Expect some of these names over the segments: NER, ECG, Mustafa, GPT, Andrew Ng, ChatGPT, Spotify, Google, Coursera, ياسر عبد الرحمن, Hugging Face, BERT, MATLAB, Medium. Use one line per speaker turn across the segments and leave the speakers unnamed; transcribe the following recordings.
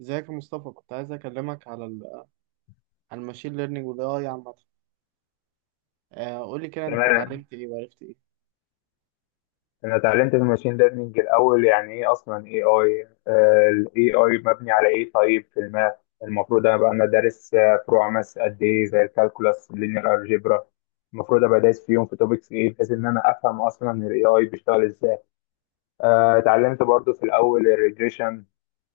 ازيك يا مصطفى؟ كنت عايز اكلمك على ال على الماشين ليرنينج والاي اي عامه. قول لي كده انت
تمام.
اتعلمت ايه وعرفت ايه؟
انا اتعلمت في الماشين ليرنينج الاول يعني ايه اصلا اي اي، الاي اي مبني على ايه؟ طيب، في الماث المفروض ابقى انا دارس فروع ماث قد ايه، زي الكالكولاس، اللينير، الجبرا. المفروض ابقى دايس فيهم في توبكس ايه بحيث ان انا افهم اصلا الاي اي بيشتغل ازاي. اتعلمت برضو في الاول الريجريشن،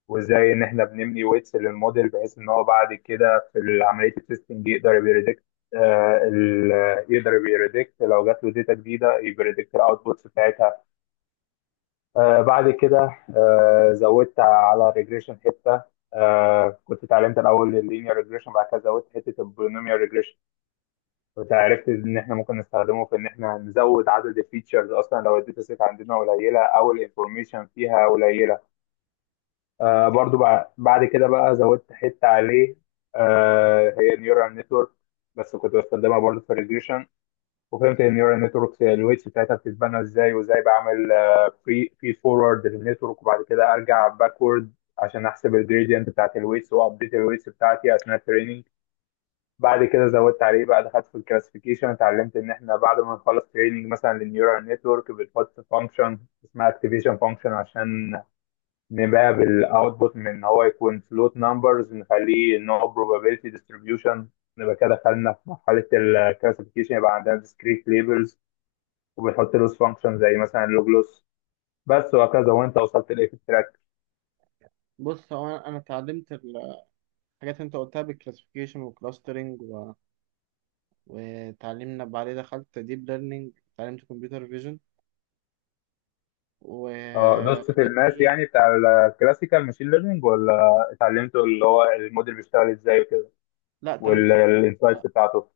وازاي ان احنا بنبني ويتس للموديل بحيث ان هو بعد كده في عمليه التستنج يقدر يبريدكت. آه، ال- يقدر يبريدكت لو جات له داتا جديده، يبريدكت الاوتبوتس بتاعتها. بعد كده، زودت على الريجريشن حته. كنت اتعلمت الاول اللينير ريجريشن، بعد كده زودت حته البولينوميال ريجريشن. وعرفت ان احنا ممكن نستخدمه في ان احنا نزود عدد الفيتشرز اصلا لو الداتا سيت عندنا قليله او الانفورميشن فيها قليله. برضو بعد كده بقى زودت حته عليه، هي نيورال نتورك، بس كنت بستخدمها برضو في الريجريشن. وفهمت ان نيورال نتورك الويتس بتاعتها بتتبنى ازاي، وازاي بعمل فري في فورورد للنتورك، وبعد كده ارجع باكورد عشان احسب الجريدينت بتاعت الويتس وابديت الويتس بتاعتي اثناء التريننج. بعد كده زودت عليه بقى، دخلت في الكلاسيفيكيشن، اتعلمت ان احنا بعد ما نخلص تريننج مثلا للنيورال نتورك بنحط فانكشن اسمها اكتيفيشن فانكشن عشان نباب الاوتبوت من ان هو يكون فلوت نمبرز، نخليه ان هو probability distribution. نبقى كده دخلنا في مرحله الكلاسيفيكيشن، يبقى عندنا discrete labels، وبيحط لوس فانكشن زي مثلا اللوج لوس، بس، وهكذا. وانت وصلت لايه في التراك؟
بص هو أنا اتعلمت الحاجات اللي انت قلتها بالكلاسيفيكيشن والكلاسترنج وتعلمنا. بعدين دخلت ديب ليرنينج، اتعلمت كمبيوتر فيجن و
اه، دوست
ان ال بي.
الماس يعني بتاع الكلاسيكال ماشين ليرنينج، ولا اتعلمته اللي هو الموديل بيشتغل ازاي وكده
لا، اتعلمت. لا،
والانسايتس بتاعته؟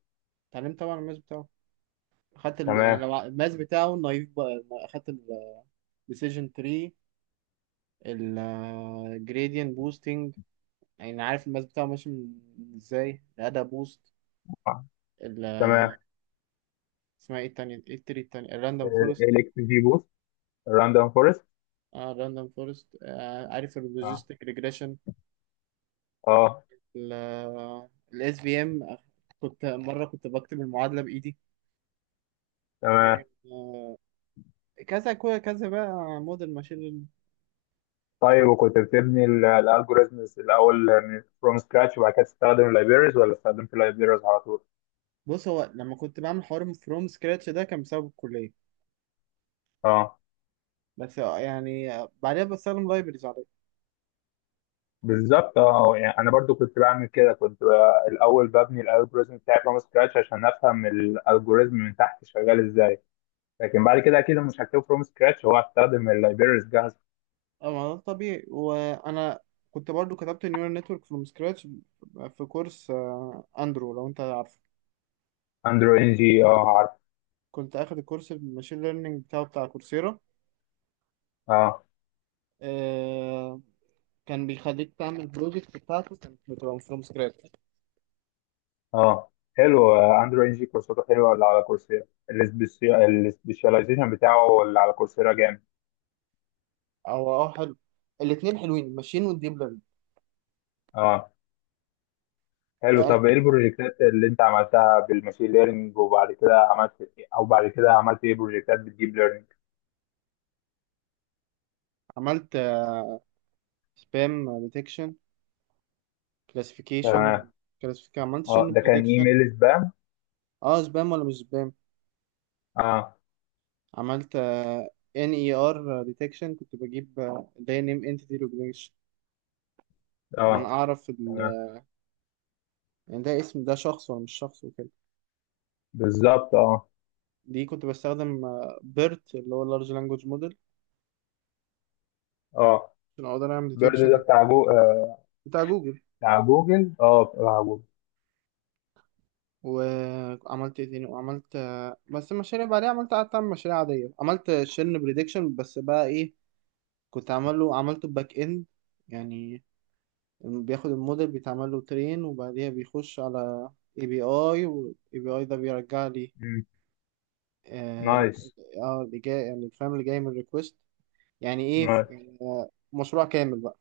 اتعلمت طبعا الماس بتاعه. اخدت يعني
تمام.
لو الماس بتاعه النايف، بقى اخدت الديسيجن تري، الجريدينت بوستنج، يعني عارف الماس بتاعه ماشي ازاي الاداة بوست
آه،
ال
تمام.
اسمها ايه التانية؟ ايه التري التانية؟ الراندوم فورست.
الاكس جي بوست، الراندوم فورست.
اه الراندوم فورست. آه، عارف
اه،
اللوجيستيك ريجريشن،
اه.
الاس بي ام. كنت مرة كنت بكتب المعادلة بإيدي.
تمام.
آه، كذا بقى موديل ماشين.
طيب، وكنت بتبني الالجوريزمز الاول من فروم سكراتش وبعد كده تستخدم اللايبريز، ولا استخدمت اللايبريز على طول؟
بص هو لما كنت بعمل حوار فروم سكراتش، ده كان بسبب الكلية،
اه.
بس يعني بعدها بستخدم لايبرز عليه.
بالظبط، اه، يعني انا برضو كنت بعمل كده، كنت بقى الاول ببني الالجوريزم بتاعي فروم سكراتش عشان افهم الالجوريزم من تحت شغال ازاي، لكن بعد كده اكيد مش هكتبه فروم سكراتش، هو هستخدم اللايبريز جاهزه.
اه، ما ده طبيعي. وانا كنت برضو كتبت نيورال نتورك فروم سكراتش في كورس اندرو، لو انت عارفه.
اندرو ان جي، اه، عارف.
كنت اخد الكورس الماشين ليرنينج بتاعه، بتاع كورسيرا.
اه،
آه، كان بيخليك تعمل بروجكت بتاعته، كانت بتبقى فروم سكراتش.
اه. حلو، اندرو ان جي كورساته حلوه اللي على كورسيرا، السبيشاليزيشن بتاعه اللي على كورسيرا جامد.
او اه، حلو. الاتنين حلوين، الماشين والديب ليرنينج.
اه، حلو.
آه،
طب ايه البروجكتات اللي انت عملتها بالماشين ليرنينج، وبعد كده عملت إيه، او بعد كده عملت ايه بروجكتات بالديب
عملت سبام ديتكشن
ليرنينج؟
كلاسيفيكيشن. كلاسيفيكيشن، عملت
اه،
شن
ده كان
بريدكشن.
ايميل سبام.
اه، سبام ولا مش سبام.
اه،
عملت ان اي ار ديتكشن، كنت بجيب ده نيم انتيتي ريكوجنيشن، ان انا
اه،
اعرف
تمام،
يعني ده اسم، ده شخص ولا مش شخص، وكده.
بالظبط، اه،
دي كنت بستخدم بيرت، اللي هو اللارج لانجوج موديل،
اه.
عشان اقدر اعمل
بيرد ده
ديتكشن.
بتاع جو... آه.
بتاع جوجل.
بتاع جوجل اه بتاع جوجل.
وعملت ايه تاني؟ وعملت بس المشاريع بعدها، عملت قعدت اعمل مشاريع عادية. عملت شن بريدكشن، بس بقى ايه، كنت عامله، عملته باك اند. يعني بياخد الموديل، بيتعمل له ترين، وبعديها بيخش على اي بي اي، والاي بي اي ده بيرجع لي.
مم.
اه ريك-
نايس.
اللي جاي، يعني الفريم اللي جاي من الريكوست.
نايس
يعني مشروع كامل بقى.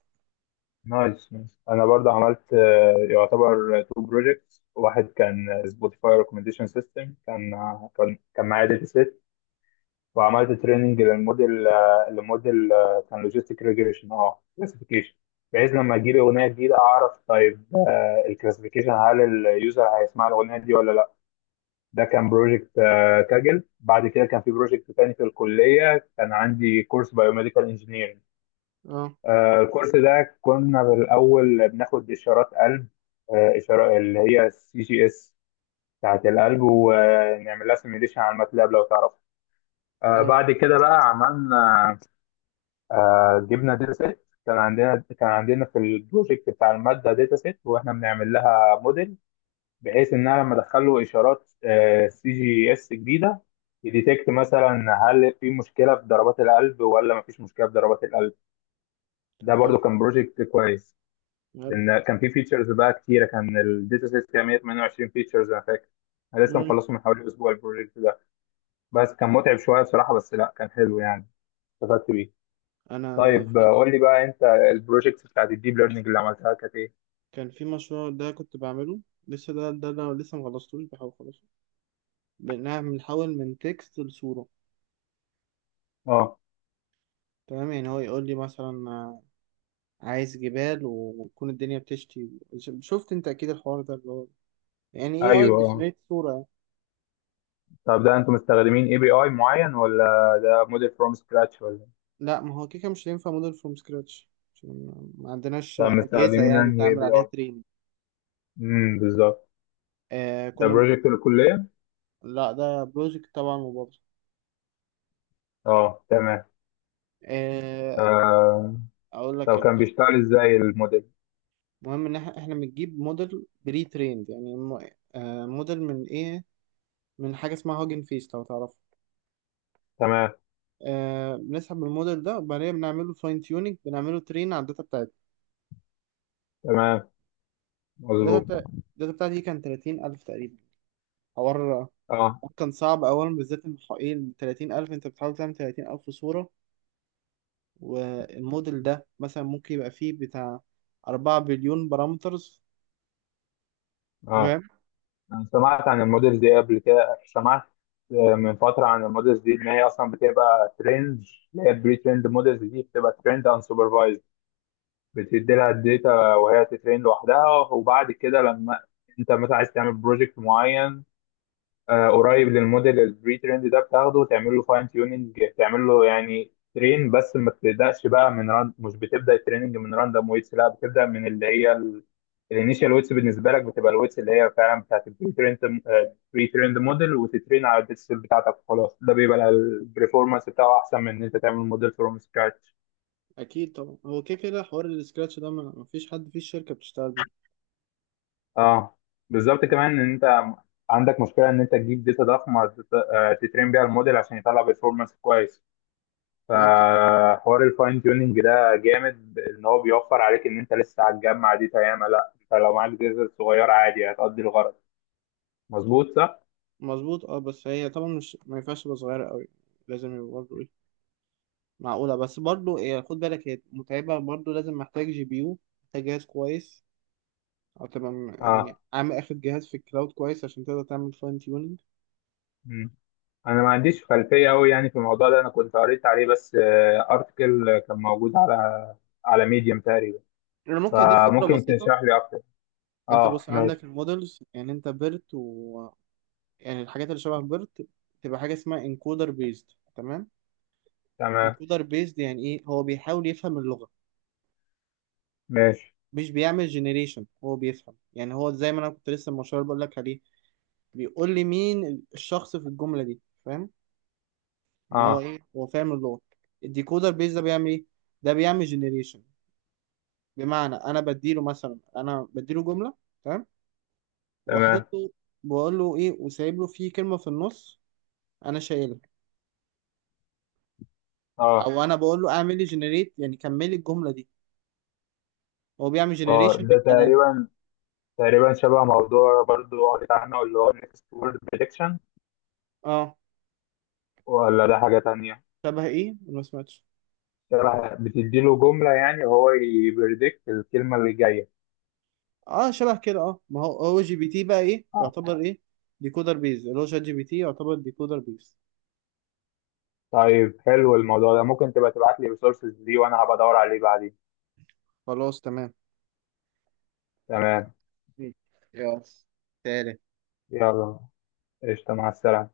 نايس نايس. انا برضه عملت يعتبر تو بروجكتس، واحد كان سبوتيفاي ريكومنديشن سيستم، كان كان معايا داتا سيت. وعملت تريننج للموديل لموديل كان لوجيستيك ريجريشن، اه، كلاسيفيكيشن. بحيث لما اجيب اغنيه جديده اعرف طيب الكلاسيفيكيشن، هل اليوزر هيسمع الاغنيه دي ولا لا. ده كان بروجكت كاجل. بعد كده كان في بروجكت تاني في الكليه، كان عندي كورس بايوميديكال انجينيرنج.
اه.
الكورس ده كنا بالأول بناخد إشارات قلب، إشارة اللي هي السي جي إس بتاعت القلب، ونعمل لها سيميليشن على الماتلاب لو تعرف.
اه،
بعد كده بقى عملنا، جبنا داتا سيت، كان عندنا في البروجكت بتاع الماده داتا سيت، واحنا بنعمل لها موديل بحيث ان انا لما ادخل له اشارات سي جي اس جديده، يديتكت مثلا هل في مشكله في ضربات القلب ولا ما فيش مشكله في ضربات القلب.
طب
ده
حلو.
برضو كان بروجكت كويس،
حلو.
لان كان في فيتشرز بقى كتيره، كان الداتا سيت فيها 128 فيتشرز انا فاكر. انا لسه
مم.
مخلصه من حوالي اسبوع البروجكت ده، بس كان متعب شويه بصراحه، بس لا كان حلو يعني، استفدت بيه.
انا
طيب
في
قول لي بقى انت، البروجكتس بتاعت الديب ليرنينج اللي عملتها كانت ايه؟
كان في مشروع ده كنت بعمله، لسه ده انا لسه مخلصتوش، بحاول اخلصه. بنحول من تكست لصورة.
اه،
تمام، يعني هو يقول لي مثلا عايز جبال وتكون الدنيا بتشتي. شفت انت اكيد الحوار ده، اللي هو يعني ايه، اي
ايوه، اه.
بيجنريت صورة يعني.
طب ده انتوا مستخدمين اي بي اي معين، ولا ده موديل فروم سكراتش، ولا إيه؟
لا، ما هو كيكه مش هينفع موديل فروم سكراتش، ما عندناش
طب
أجهزة
مستخدمين
يعني
انهي اي
تعمل
بي
عليها
اي؟
تريننج.
بالظبط.
آه
ده
كنا.
بروجكت الكلية؟
لا ده بروجكت طبعا مبالغ.
اه، تمام.
آه،
آه.
اقول لك.
طب كان بيشتغل ازاي الموديل؟
المهم ان احنا بنجيب موديل بري تريند، موديل من ايه، من حاجه اسمها هوجن فيس، لو تعرفه.
تمام
آه، بنسحب الموديل ده وبعدين بنعمله فاين تيوننج، بنعمله ترين على الداتا بتاعتي.
تمام،
الداتا
مظبوط،
بتاع- الداتا بتاعتي كان 30,000 تقريبا حوار.
اه،
كان صعب اولا، بالذات ان ايه ال 30,000، انت بتحاول تعمل 30,000 صوره. والموديل ده مثلا ممكن يبقى فيه بتاع 4 بليون بارامترز،
اه.
فاهم؟
انا سمعت عن الموديل دي قبل كده، سمعت من فترة عن الموديلز دي، إن هي أصلا بتبقى ترند، اللي هي البري ترند موديلز دي بتبقى ترند أنسوبرفايزد، بتدي لها الداتا وهي تترين لوحدها. وبعد كده لما انت مثلا عايز تعمل بروجكت معين، قريب للموديل البري تريند ده، بتاخده وتعمل له فاين تيوننج، تعمل له يعني ترين، بس ما بتبداش بقى من مش بتبدا التريننج من راندوم ويتس، لا، بتبدا من اللي هي الانيشال ويتس، بالنسبه لك بتبقى الويتس اللي هي فعلا بتاعت البري تريند، بري تريند موديل، وتترين على الداتا بتاعتك وخلاص، ده بيبقى البرفورمانس بتاعه احسن من ان انت تعمل موديل فروم سكراتش.
اكيد طبعا، هو كده كده حوار السكراتش ده ما فيش حد في الشركه بتشتغل بيه.
اه، بالظبط، كمان ان انت عندك مشكله ان انت تجيب داتا ضخمه تترين بيها الموديل عشان يطلع بيرفورمانس كويس.
وغير كده.
فحوار الفاين تيوننج ده جامد، ان هو بيوفر عليك ان انت لسه هتجمع داتا ياما لا، انت لو معاك داتا صغيره عادي هتقضي الغرض. مظبوط، صح؟
مظبوط اه، بس هي طبعا مش، ما ينفعش تبقى صغيرة قوي، لازم يبقى برضه ايه، معقولة. بس برضه إيه، خد بالك، هي متعبة برضه، لازم محتاج جي بي يو، محتاج جهاز كويس، او تبقى يعني
اه.
عامل اخد جهاز في الكلاود كويس عشان تقدر تعمل فاين تيوننج.
مم. انا ما عنديش خلفيه قوي يعني في الموضوع ده، انا كنت قريت عليه بس، ارتكل كان موجود على ميديم تقريبا.
انا ممكن اديك فكرة
فممكن
بسيطة.
تشرح لي اكتر.
انت
اه،
بص
ماشي،
عندك المودلز، يعني انت بيرت و يعني الحاجات اللي شبه بيرت، تبقى حاجة اسمها انكودر بيزد. تمام.
تمام،
انكودر بيزد يعني ايه؟ هو بيحاول يفهم اللغة،
ماشي،
مش بيعمل جنريشن، هو بيفهم، يعني هو زي ما انا كنت لسه المشروع بقول لك عليه، بيقول لي مين الشخص في الجملة دي، فاهم؟ ان هو
اه،
ايه، هو فاهم اللغة. الديكودر بيز ده بيعمل ايه؟ ده بيعمل جنريشن، بمعنى انا بديله مثلا، انا بديله جملة، تمام، وحاطط
تمام،
له، بقول له ايه، وسايب له فيه كلمة في النص انا شايلها.
اه،
او انا بقول له اعمل لي جنريت، يعني كمل لي الجملة دي، هو بيعمل
اه.
جنريشن
ده
للكلام، فاهم؟
تقريبا شبه موضوع برضو قريت عنه، اللي هو next word prediction.
اه
ولا ده حاجة تانية؟
شبه ايه، أنا ما سمعتش.
شبه، بتديله جملة يعني وهو يبريدكت الكلمة اللي جاية.
اه شبه كده. اه، ما هو هو جي بي تي بقى ايه،
اه.
يعتبر ايه، ديكودر بيز. اللي هو شات جي بي تي يعتبر ديكودر بيز.
طيب حلو، الموضوع ده ممكن تبقى تبعت لي resources دي وانا هبقى ادور عليه بعدين.
خلاص تمام.
تمام.
مم. يا تالت.
يلا، قشطة، مع السلامة.